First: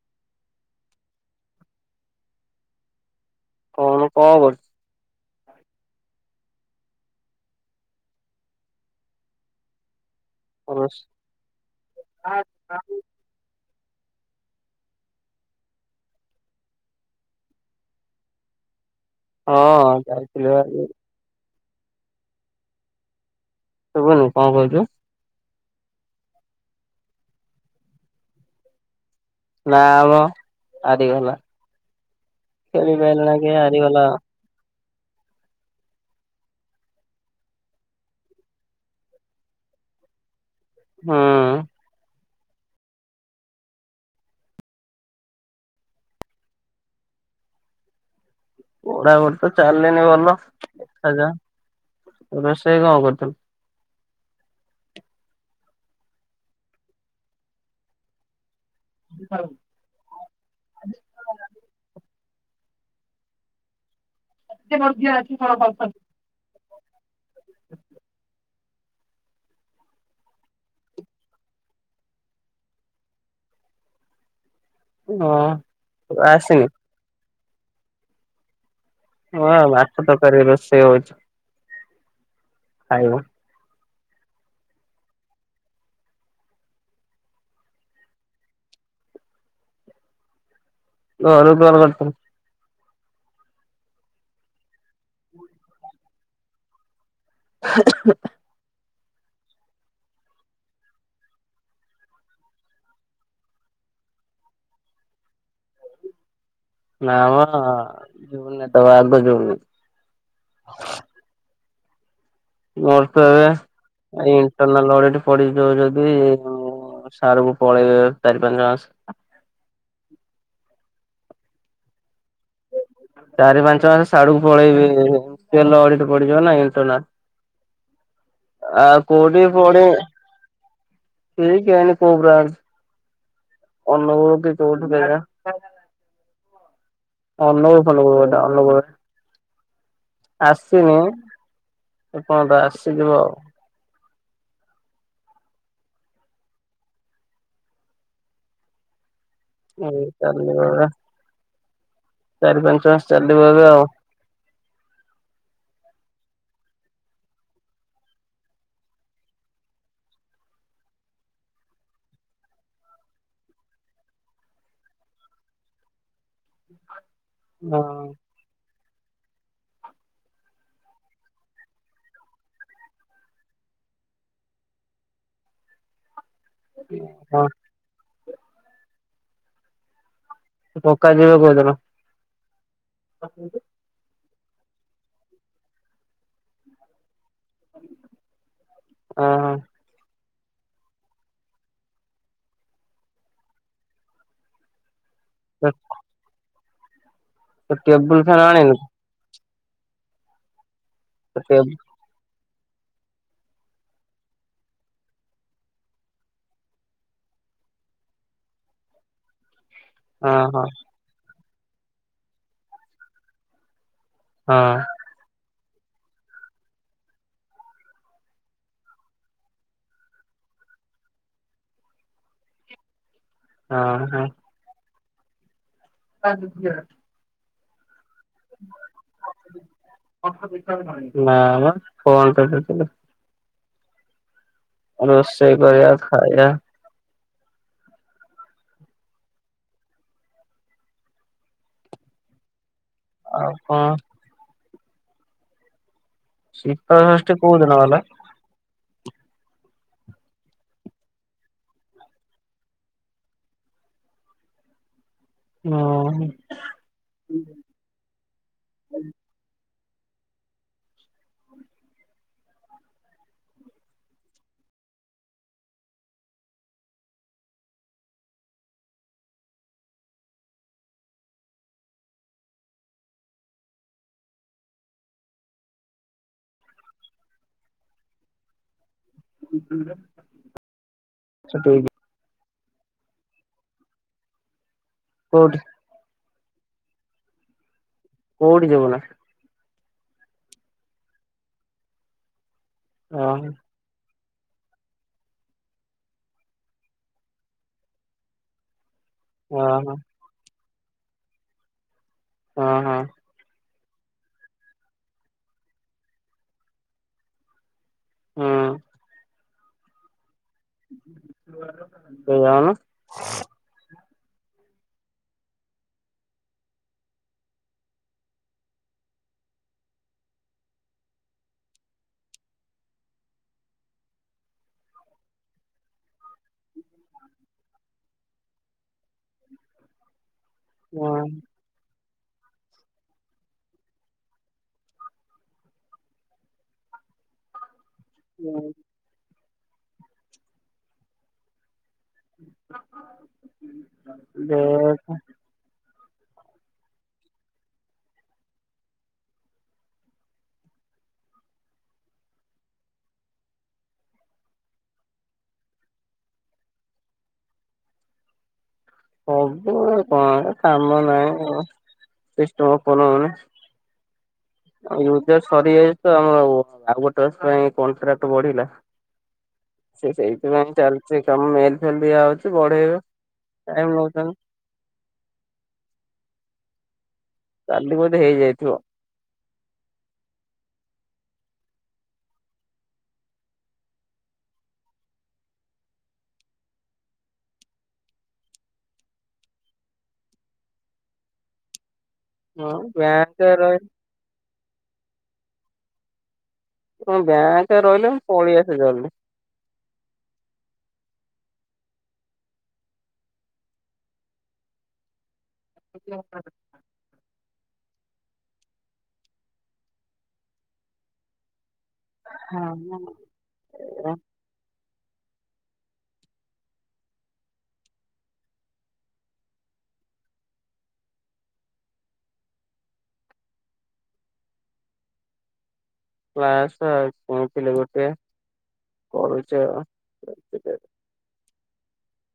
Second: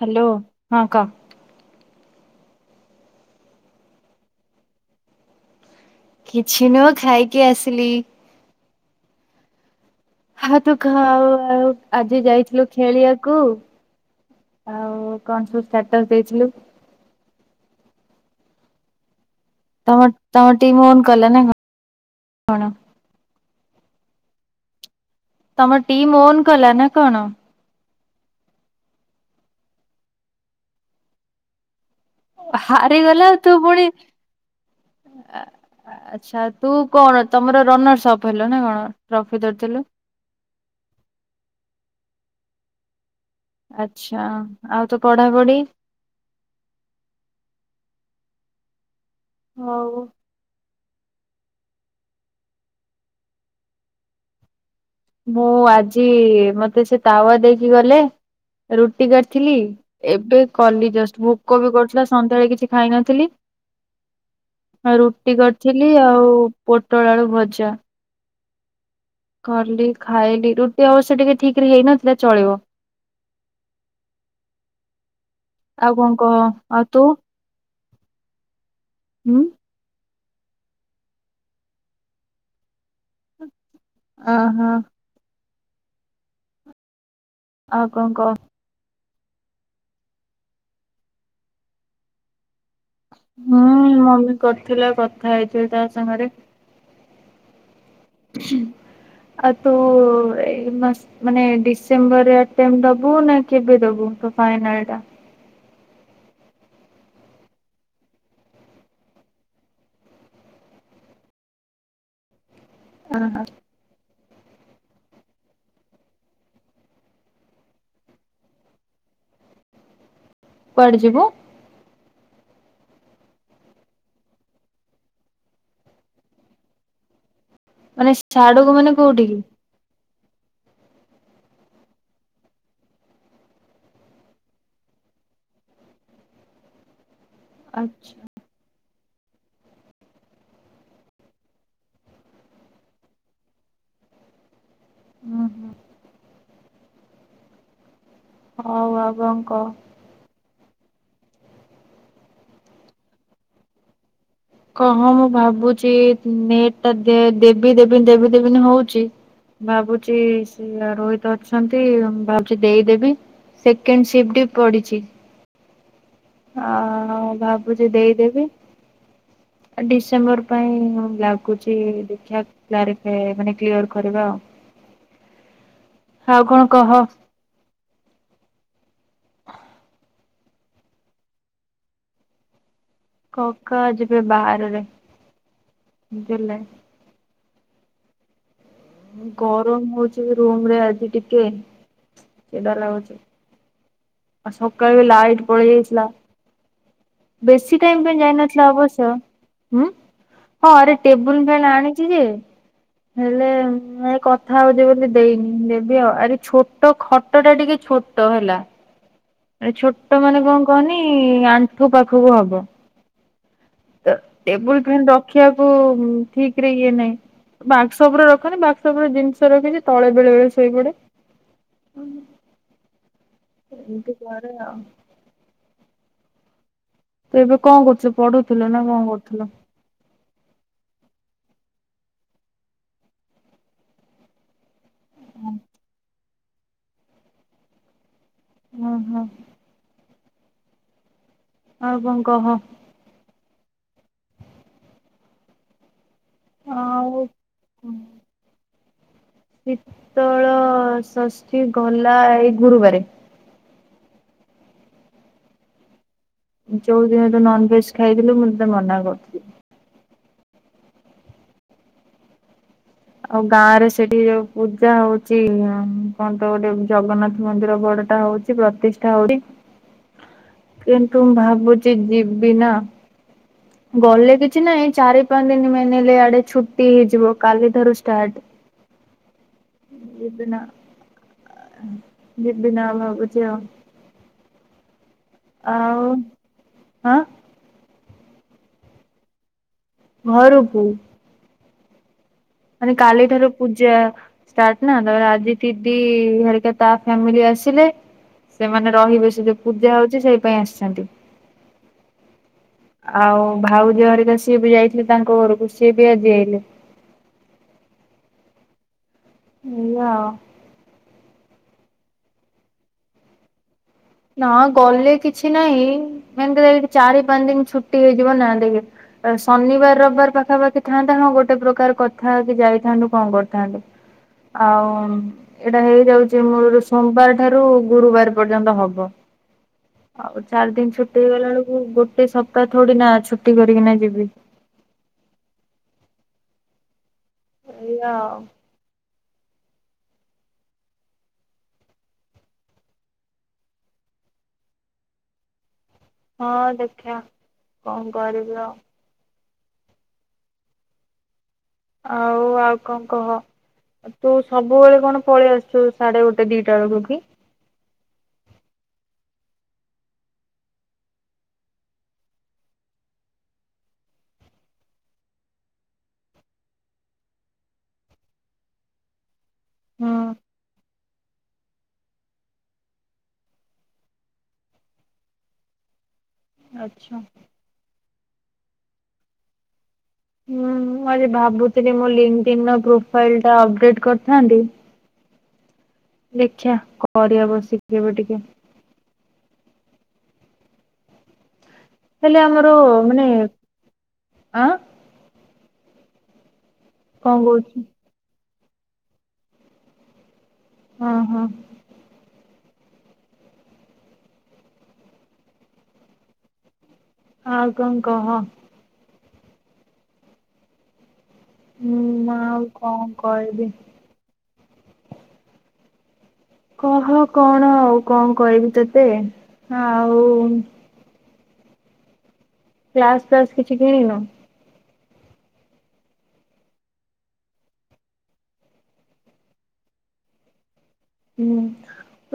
Hello ହଁ କ। କଣ କହ କରଛି [unintelligible] କିଛି ନୁହଁ ଖାଇକି ଆସିଲି ହ ତୁ ଖ କରୁଛୁ? ଆଉ ଆଉ ଆଜି ଯାଇଥିଲୁ ଖେଳିବାକୁ ଆଉ କଣ ସବୁ ଷ୍ଟାଟସ୍ ଦେଇଥିଲୁ। ହଁ ତମ ଯାଇଥିଲି ତମ ବା ଟିମ୍ ଓନ୍ କଲେ ନା କଣ କଣ ଶୁଭୁନି କଣ କହୁଚୁ ତମ ଟିମ୍ ଓନ୍ କଲା ନା କଣ ନା ମ ହାରିଗଲା। ଖେଳି ହାରିଗଲା ପାଇଲାନି କି ତୁ ପୁଣି ହାରିଗଲା ଆ ଆଚ୍ଛା ତୁ କଣ ତମର ରନର୍ସ ଅପ୍ ହେଲ ନା କଣ ଟ୍ରଫି ଧରିଥିଲୁ। ହଁ। ଆଛା ଆଉ ତ ପଢାପଢି ପଢାପଢ଼ି ତ ହଉ। ଚାଲିନି ଭଲ। [unintelligible] ରୋଷେଇ କଣ କରିଥିଲୁ। ମୁଁ ଆଜି ମତେ ସେ ତାୱା ଦେଇକି ଗଲେ ରୁଟି କରିଥିଲି ଏବେ କଲି ଜଷ୍ଟ ଭୋକ ବି କରୁଥିଲା ସନ୍ଧ୍ୟାବେଳେ କିଛି ଖାଇ ନଥିଲି ରୁଟି କରିଥିଲି ଆଉ ପୋଟଳଆଳୁ ଭଜା। କଲି ଖାଇଲି ରୁଟି ଅବଶ୍ୟ ଟିକେ ଠିକ ରେ ହେଇନଥିଲା ଚଳିବ ହଁ ଆଉ କଣ କହ ଆସିନି ଆଉ ତୁ ହୁଁ ହଁ [unintelligible] ଘରେ ରୋଷଇ ହଉଚି। [unintelligible] ଅ ହୋ। ଆଉ କଣ କହ [unintelligible] ହୁଁ ମମି କରିଥିଲା କଥା ହେଇଥିଲି ତା ସାଙ୍ଗରେ। [inaudible] ଆଉ ତୁ ଏ ମା ମାନେ ଡିସେମ୍ବର [unintelligible] ଦବୁ ନା କେବେ ଦବୁ ଫାଇନା ଟା। [unintelligible] ମୋର ତ ଅହୋ ଏବେ ଇଣ୍ଟରନାଲ [unintelligible] ପଳେଇବେ ଚାରି ପାଞ୍ଚ ମାସ। କୁଆଡେ ଯିବୁ ଚାରି ପାଞ୍ଚ ମାସ [unintelligible] ପଳେଇବି [unintelligible] ପଡିଯିବ ନା ମାନେ ସାଡକୁ ଇଣ୍ଟର୍ଣାଲ। ଆ ମାନେ କୋଉଠିକି? [unintelligible] ଠିକ ହେଇନି କୋଉ ବ୍ରାଞ୍ଚ ଅନୁଗୁଳ କି [unintelligible] ଆଚ୍ଛା [unintelligible] ଆସିନି ଏପନ୍ତ ଆସିଯିବ ଆଉ। ହୁ ହୁ ହଉ ଆଉ କଣ କହ? ହୁ ଚାଲ। [unintelligible] ଚାରି ପାଞ୍ଚ ମାସ ଚାଲିବ ଏବେ ଆଉ। କହ ମୁଁ ଭାବୁଛି ନେଟ ଟା ଦେବି ଦେବିନ ଦେବି ଦେବିନ ହଉଛି ଭାବୁଛି ସେ ରୋହିତ ଅଛନ୍ତି ମୁ ଭାବୁଛି ଦେଇଦବି ସେକେଣ୍ଡ ସିଫ୍ଟ ବି ପଡିଚି। ଆ ଆ। ହଁ ହଁ ଭାବୁଛି ଦେଇଦେବି। ଡିସେମ୍ବର ପାଇଁ ଲାଗୁଛି ଦେଖିବା କ୍ଲାରିଫାୟ ମାନେ କ୍ଲିୟର କରିବା ଆଉ। ଆଉ କଣ କହ? ହଁ ପକ୍କା ଯିବ କୋଉଦିନ। କ ହଁ କା ଜି। ଏ ବାଆରରେ ବୁଝିଲେ। [unintelligible] ଗରମ ହଉଛି। ଟିକେ ରୁମ ରେ ଆଜି ଟିକେ କେଦା ଲାଗୁଛି। ଆସ କାବଲେ। ଲାଇଟ୍ ପଳେଇ ହଁ ଯାଇଥିଲା। ବେସି ଟାଇମ ପାଇଁ ଟେବୁଲ ଫ୍ୟାନ ଯାଇନଥିଲା ଆଣିନୁ ଅବସ୍ୟ। ଉ ହଁରେ ଟେବୁଲ ଫ୍ୟାନ ଆଣିଛି ଯେ ହେଲେ କଥା ହଉଛି ବୋଲି ଦେଇନି ଦେବି ଆଉ ଆରେ ଛୋଟ ଖଟଟା ଟିକେ ଛୋଟ ହେଲା। ଛୋଟ ହଁ ମାନେ କଣ ହଁ କହନି ଆ ତୁ ପାଖୁକୁ ହବ। ତ ଟେବୁଲ ହଁ ପ୍ରିନ୍ ରଖିବାକୁ ସବୁ ଠିକରେ ଇଏ ନାହିଁ ବାକ୍ସଉପରେ ରଖନ୍ତି ବାକ୍ସଉପରେ ଜିନିଷ ରଖିଛି ତଳେ ବେଳେବେଳେ ଶୋଇପଡେ। ହଁ ଏମତି ହଁ କରେ ଆଉ। [inaudible] ଏବେ କଣ କରୁଚୁ? ପଢୁଥୁଲ ନା କଣ କରୁଥୁଲ? ଫୋନ୍ କରିଦେଇ। ରୋଷେଇ କରିବା ଖା ଆଜ୍ଞା। ହଁ ହଁ। ଆଉ କଣ କହ। ଆଉ କଁ? ଶୀତଳ ଆଉ ଷଷ୍ଠୀ କୋଉ ଦିନ ଗଲା? ଶୀତଳ ଷଷ୍ଠୀ ଗଲା ଏଇ ଗୁରୁବାରେ। ହଁ। ଯେଉଁ ଦିନ ତୁ ନନ୍ ଭେଜ ଖାଇଥିଲୁ, ମୁଁ ତତେ ମନା କରୁଥିଲି। ଆଉ ଗାଁ ରେ ସେଠି ଯେଉଁ ପୂଜା ହଉଚି କଣ ତ, ଗୋଟେ ଜଗନ୍ନାଥ ମନ୍ଦିର ବଡ଼ଟା ହଉଚି, ପ୍ରତିଷ୍ଠା ହଉଚି କିନ୍ତୁ ଭାବୁଚି ଯିବି ନା, ଗଲେ କିଛି ନାହିଁ, ଚାରି ପାଞ୍ଚ ଦିନ ମେନ ହେଲେ ଆଡ଼େ ଛୁଟି ହୋଇଯିବ କାଲି। ତରୁ ଷ୍ଟାର୍ଟ। ୟୁଟ୍ୟୁବ ରେ ଯିବି ଆଛା ଠିକ୍। ବିବିନା ଭାବୁଚି ଆଉ। କୋଉଠି ଆଉ, ଆଁ। କୋଉଠି ଜିବୁନା? ଘରୁକୁ। ମାନେ କାଲିଠାରୁ ଓହୋ ପୂଜା ଷ୍ଟାର୍ଟ ନା ତାପରେ ଆଜି ଦିଦି ହେରିକା ତା ଫ୍ୟାମିଲି ଆସିଲେ। ସେମାନେ ରହିବେ। ସେ ଯୋଉ ପୂଜା ଓହୋ ହଉଚି ସେଇ ପାଇଁ ଆସି ନାଁ ତୁ ହଁ ହଁ ଆଉ, ଭାଉଜ ହେରିକା ସିଏବି ଯାଇଥିଲେ ତାଙ୍କ ଘରକୁ, ସିଏ ବି ଆଜି ଆଇଲେ। ହୁଁ। ନିଅ। ତୁ ଆଉନୁ। ନା ଗଲେ କିଛି ନାହିଁ। ମେନ୍ କଥା ଏ ଚାରି, ପାଞ୍ଚ ଦିନି ଛୁଟି ହେଇଯିବ। ନା, ଦେଖେ ଶନିବାର, ରବିବାର ପାଖାପାଖି ଥାଆନ୍ତା। ହଁ, ଗୋଟେ ପ୍ରକାର କଥା ହେଇକି ଯାଇଥାନ୍ତୁ, କଣ କରିଥାନ୍ତୁ। ଆଉ ଏଟା ହେଇଯାଉଛି ମୋର ସୋମବାର ଠାରୁ ଗୁରୁବାର ପର୍ଯ୍ୟନ୍ତ ହବ୍। ବ ଆଉଟ୍। ଚାର ଦିନି ଛୁଟି ହଁ ହେଇଗଲାଳକୁ ଗୋଟ୍ ଏ ସପ୍ତାହ ଥୋଡ଼ି ନା ଛୁଟି କରିକିନା ଯିବି। ସେଇଆଉ। ଦେ ଏ ଖେ ହଁ ଦେଖିୟା କଣ କରିବି ଆଉ। ଆଉ, ଆଉ ଙ୍କ କହ, ତୁ ସବୁବେଳେ କଣ ପଳେଇ ଆସୁଛୁ, ସାଢ଼େ ଗୋଟେ ଦିଟା ବେଳକୁ କି? ସବୁବେଳେ କଣ କାମ ନାହିଁ ସିଷ୍ଟମ୍ ଓପନ୍ ହଉନି। ୟୁଜର୍ ସାରିଯାଇଛି, ତ ଆମର ଓ ଆଉ ଗୋଟେ ମାସ ପାଇଁ କନ୍ଟ୍ରାକ୍ଟ ବଢ଼ିଲା। ହୁଁ ସେ ସେଇଥିପାଇଁ ଚାଲିଛି। ତମ ମେଲ୍ ଫେଲ୍ ଦିଆ ହେଉଚି, ବଢ଼େଇବେ ଟାଇମ୍ ନଉଚନି। ଆଛା। କାଲି ବୋଧେ ହେଇଯାଇଥିବ? ହୁଁ, ମୁଁ ଆଜି ଭାବୁଥିଲି ମୋ ଲିଙ୍କଦିନ୍ ‌ର ପ୍ରୋଫାଇଲ୍‌ଟା ଅପଡେଟ୍ କରିଥାନ୍ତି। ଦେଖିଆ, କରିବା ବସିକି ଏବେ ଟିକେ। ହେଲେ ଆମର ହଁ ମାନେ, ବ୍ୟାଙ୍କ ରହ ଆଁ କଣ ବ୍ୟାଙ୍କ ରହିଲେ ପଳିଆ ଜରୁରୀ ହଁ ହଁ। [unintelligible] ହଁ ଅଉ କଣ କହ? ହୁଁ ମା ଆଉ କଣ ହଁ କହିବି? କହ କଣ ଆଉ କଣ କରହିବି ତତେ ଆଉ ଗ୍ଲାସ ଫ୍ଲାସ କିଛି କିଣିନୁ? କ୍ଲାସ କରିଥିଲି ଗୋଟେ କରୁଛ ଅଉ। ହୁଁ ମୁଁ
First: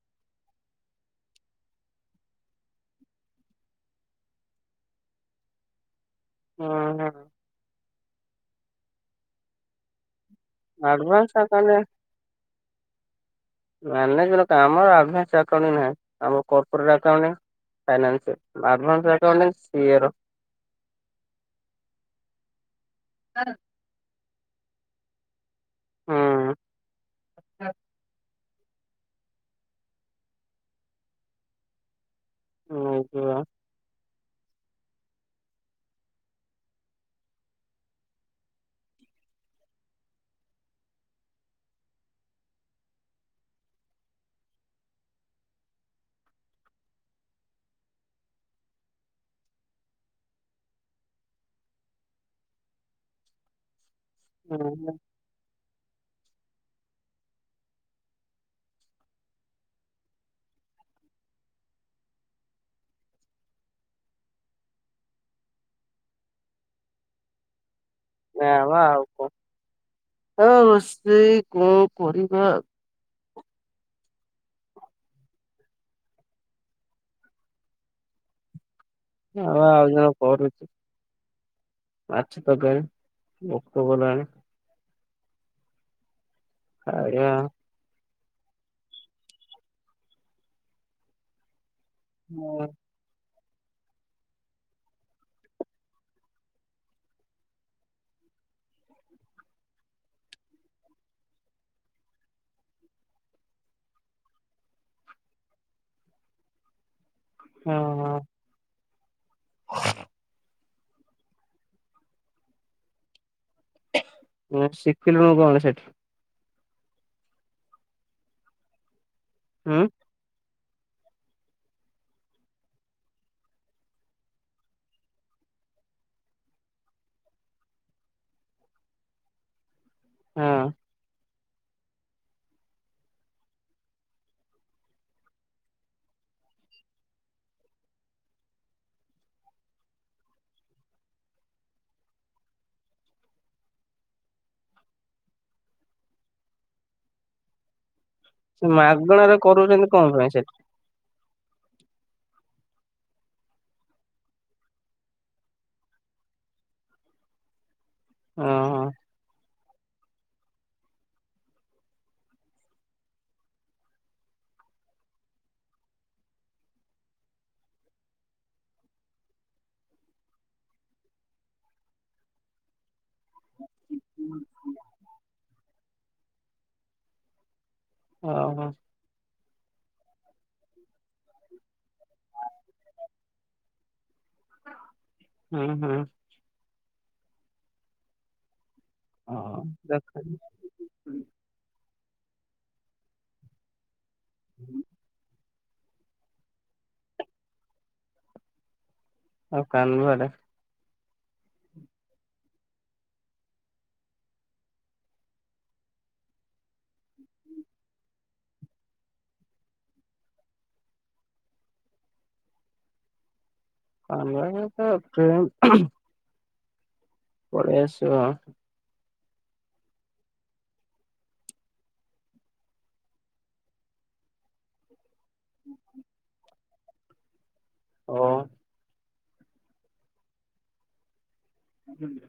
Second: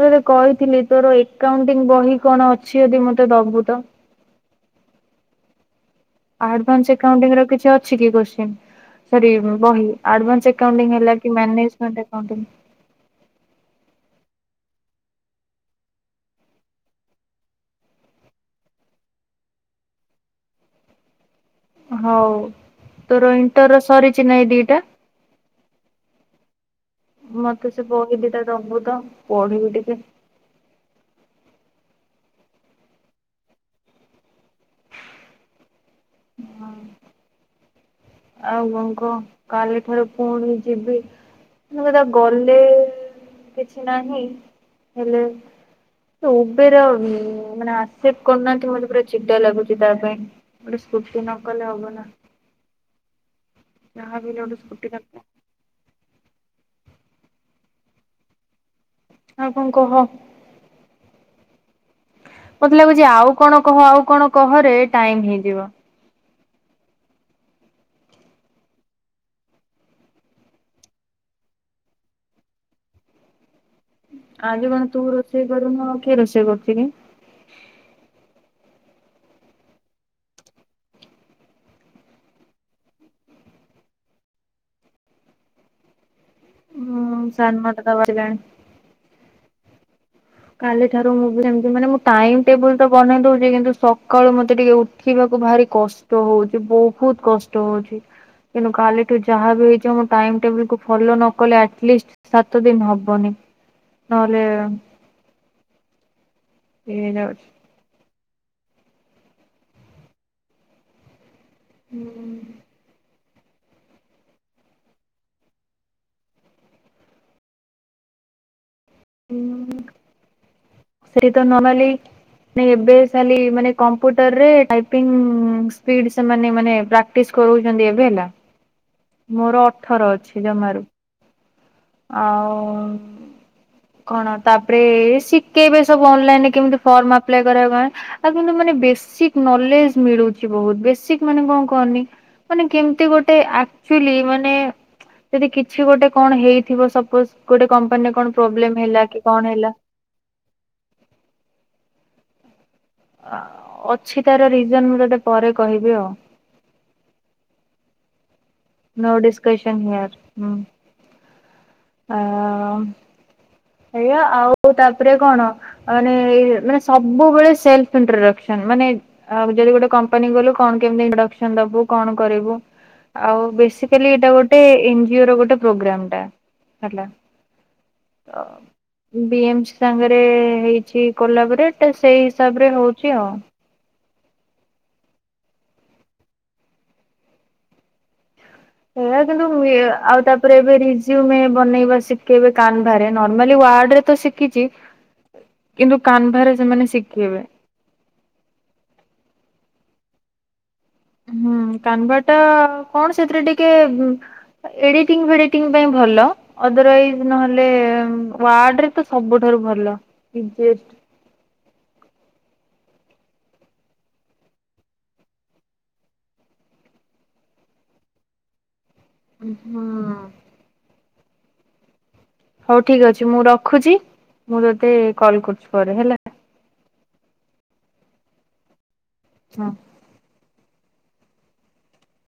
ତତେ କହିଥିଲି ତୋର ଏକାଉଣ୍ଟିଂ ବହି କଣ ଅଛି ଯଦି ମତେ ଦବୁ ତ? ହଁ ଆଡ଼ଭାନ୍ସ ହଁ ଆକାଉଣ୍ଟିଙ୍ଗ ର କିଛି ଅ ଅଛି କି କ୍ୱଶ୍ଚିନ ସରି ବହି ଆଡ଼ଭାନ୍ସ ନ୍ସ ଏକାଉଣ୍ଟିଂ ହେଲା କି ଆଡଭାନ୍ସ ଆକାଉଣ୍ଟ ମାନେଜମେଣ୍ଟ ଏକାଉଣ୍ଟିଂ ହେଲା। ମ୍ୟାନେଜର କାମ ଏଡଭାନ୍ସ ଆକାଉଣ୍ଟ ନାହିଁ। ଆଉ ମୋର କର୍ପୋରେଟର ଆକାଉଟିଙ୍ଗ ଫାଇନାନ୍ସ ଏଡଭାନ୍ସ ଆକାଉଟିଙ୍ଗ ସିଏ ର ହଉ ତୋର ଏଣ୍ଟର ସରିଚି ଚିନା ଏଇ ଦିଇଟା ହୁଁ ମତେ ସେ ବହି ଦିଇଟା ଦବୁ ତ ପଢିବି ଟିକେ ବୁଝିବା ହଁ ଆଉ କଣ କହ କାଲି ଠାରୁ ପୁଣି ଯିବି କଥା ଗଲେ ଅଉ କଣ କହ କାଲିଠାରୁ ଫୁଣୀ ଯିବି ଗଲେ କିଛି ନାହିଁ ହେଲେ ସେ ଉବେର ମାନେ ଅସପେଟ କରୁନାହାନ୍ତି ମତେ ପୁରା ଚିଡା ଲାଗୁଛି ତା ପାଇଁ ଗୋଟେ ଫୁର୍ତି ନକଲେ ହବ ନା? ଯହା ବି ହେଲେ ସ୍କୁଟି ଦରକାର ଆଉ କଣ କହ? ମୋତେ ଲାଗୁଛି ଆଉ କଣ କହ ଆଉ କଣ କହରେ ଟାଇମ ହେଇଯିବ। ନା ବା ଆଉ କଣ ଅଶଛି କଣ କରିବା। ଆଜି କଣ ତୁ ରୋଷେଇ କରୁନୁ କିଏ ରୋଷେଇ କରୁଛି କି? ହଉ ଆଉ ଜଣେ କରୁଛି ମାଛ ତରକରି ଭୋକ କ ଲାଣି। ହୁଁ ଖାଇବା। ସାନ ଦାଦା [unintelligible] କାଲି ଠାରୁ ମୁଁ ବି ଏମିତି ମାନେ ଟାଇମ ହଁ ଟେବୁଲ ତ ବନେଇ ଦଉଛି କିନ୍ତୁ ସକାଳୁ ମତେ ଟିକେ ଉଠିବାକୁ ଭାରି କଷ୍ଟ ହୋଉଛି ବହୁତୁ କଷ୍ଟ ହଉଚ କିନ୍ତୁ କାଲିଠୁ ଯାହା ବି ହେଇଛିମ ଟାଇ ଟେବଲ କୁ ଫଲୋ ନ କଲେ ଆଟଲିଷ୍ଟ ସାତ ଦିନ ହବନି ନହେଲେ। [unintelligible] ହଁ ହଁ। ହୁଁ। ଶିଖିଲୁଣିୁ କଣ ସେଇଠି? ଉଁ। ସେଇତ ନରମାଲୀ [inaudible] ମାନେ କୋମ୍ପୁଟର ରେ ଟିପିଙ୍ଗ ସ୍ପୀଡ଼ ପ୍ରାଟୀସ କରୁଛନ୍ତି ହେଲା। ମୋର ଥର ଅଛି ହଁ। ଜମାରୁ ଆଉ କଣ ତାପରେ ଶିଖେଇବେ ସବୁ ଅନଲାଇନରେ କେମତି ଫର୍ମପ୍କୁ ଆପ୍ଲାଏ କରାଏ କ ଆଉ କିନ୍ତୁ ମାନେ ବେସିକ୍ ନଲେଜ ମିଳୁଛି ବହୁତ ବେସିକ୍ ମାନେ କଣ କହନି ମାନେ କେମିତି ଗୋଟେ ଆକଚୁଲି ମାନେ ଯଦି କିଛି ଗୋଟେ କଣ ହେଇ ଥିବ ସପୋଜ ଗୋଟେ କ ସେ ମାଗଣାରେ କରୁଛନ୍ତି କଣ ପାଇଁ ସେଠି ଅଛି ତାର ରିଜନ ମୁଁ ତତେ ପରେ କହିବି ଆଉ ହଁ ହଁ। ନଡି କେସନ ହୟାର ହୁଁ ଆ ଏଇଆ ଆଉ ତାପରେ କଣ ମାନ ମାନେ ସବୁବେଳେ ସେଲ୍ଫ ଇଣ୍ଟ୍ରଡକସନ ମାନେ ଯଦି ଗୋଟେ କମ୍ପାନୀ ଗଲୁ କଣ କେମତି କଣ କରିବୁ ଆଉ ବେଶିକାଲି ଏଟା ଗୋଟେ ଏଞ୍ଜିଓର ଗୋଟେ ପ୍ରୋଗ୍ରାମଟା ହେଲା। ଓ ହୋ ବିମସି ସାଙ୍ଗରେ ହେଇଛି କୋଲାପରେଟ ସେଇ ହିସାବରେ ହଉଛି ଆଉ ହୁଁ ହୁଁ ହେଇଆ କିନ୍ତୁ ହଁ ଦେଖ ଆଉ ତାପରେ ଏ ରିଯୁମ୍ଏ ବନେଇବା ସି କେବେ କାନଭାରେ ନରମଲିୱାର୍ଡ୍ରେ ତ ଶିଖିଛି କିନ୍ତୁ କାନ୍ଭାରେ ସେମାନେ ଶିଖିବେ ଆଉ କାନଭାରେ ହୁଁ କାନଭା ଟା କଣ ସେଥିରେ ଟିକେ ଏଡିଟିଂ ଫେଡିଟି ପାଇଁ ଭଲ ଅଦୱାଇଜ ନହେଲେ ାର୍ରେ ତ ସବୁଠାରୁ ଭଲ କମ ଏପ ଫ୍ରେମ୍ ପରେଇ ଆସିବ ହଁ ହଉ ଠିକ ଅଛି ମୁଁ ରଖୁଛି ମୁଁ ତତେ କଲ୍ କରୁଛି ପରେ ହେଲା ହଁ ହଁ ହୁଁ [unintelligible]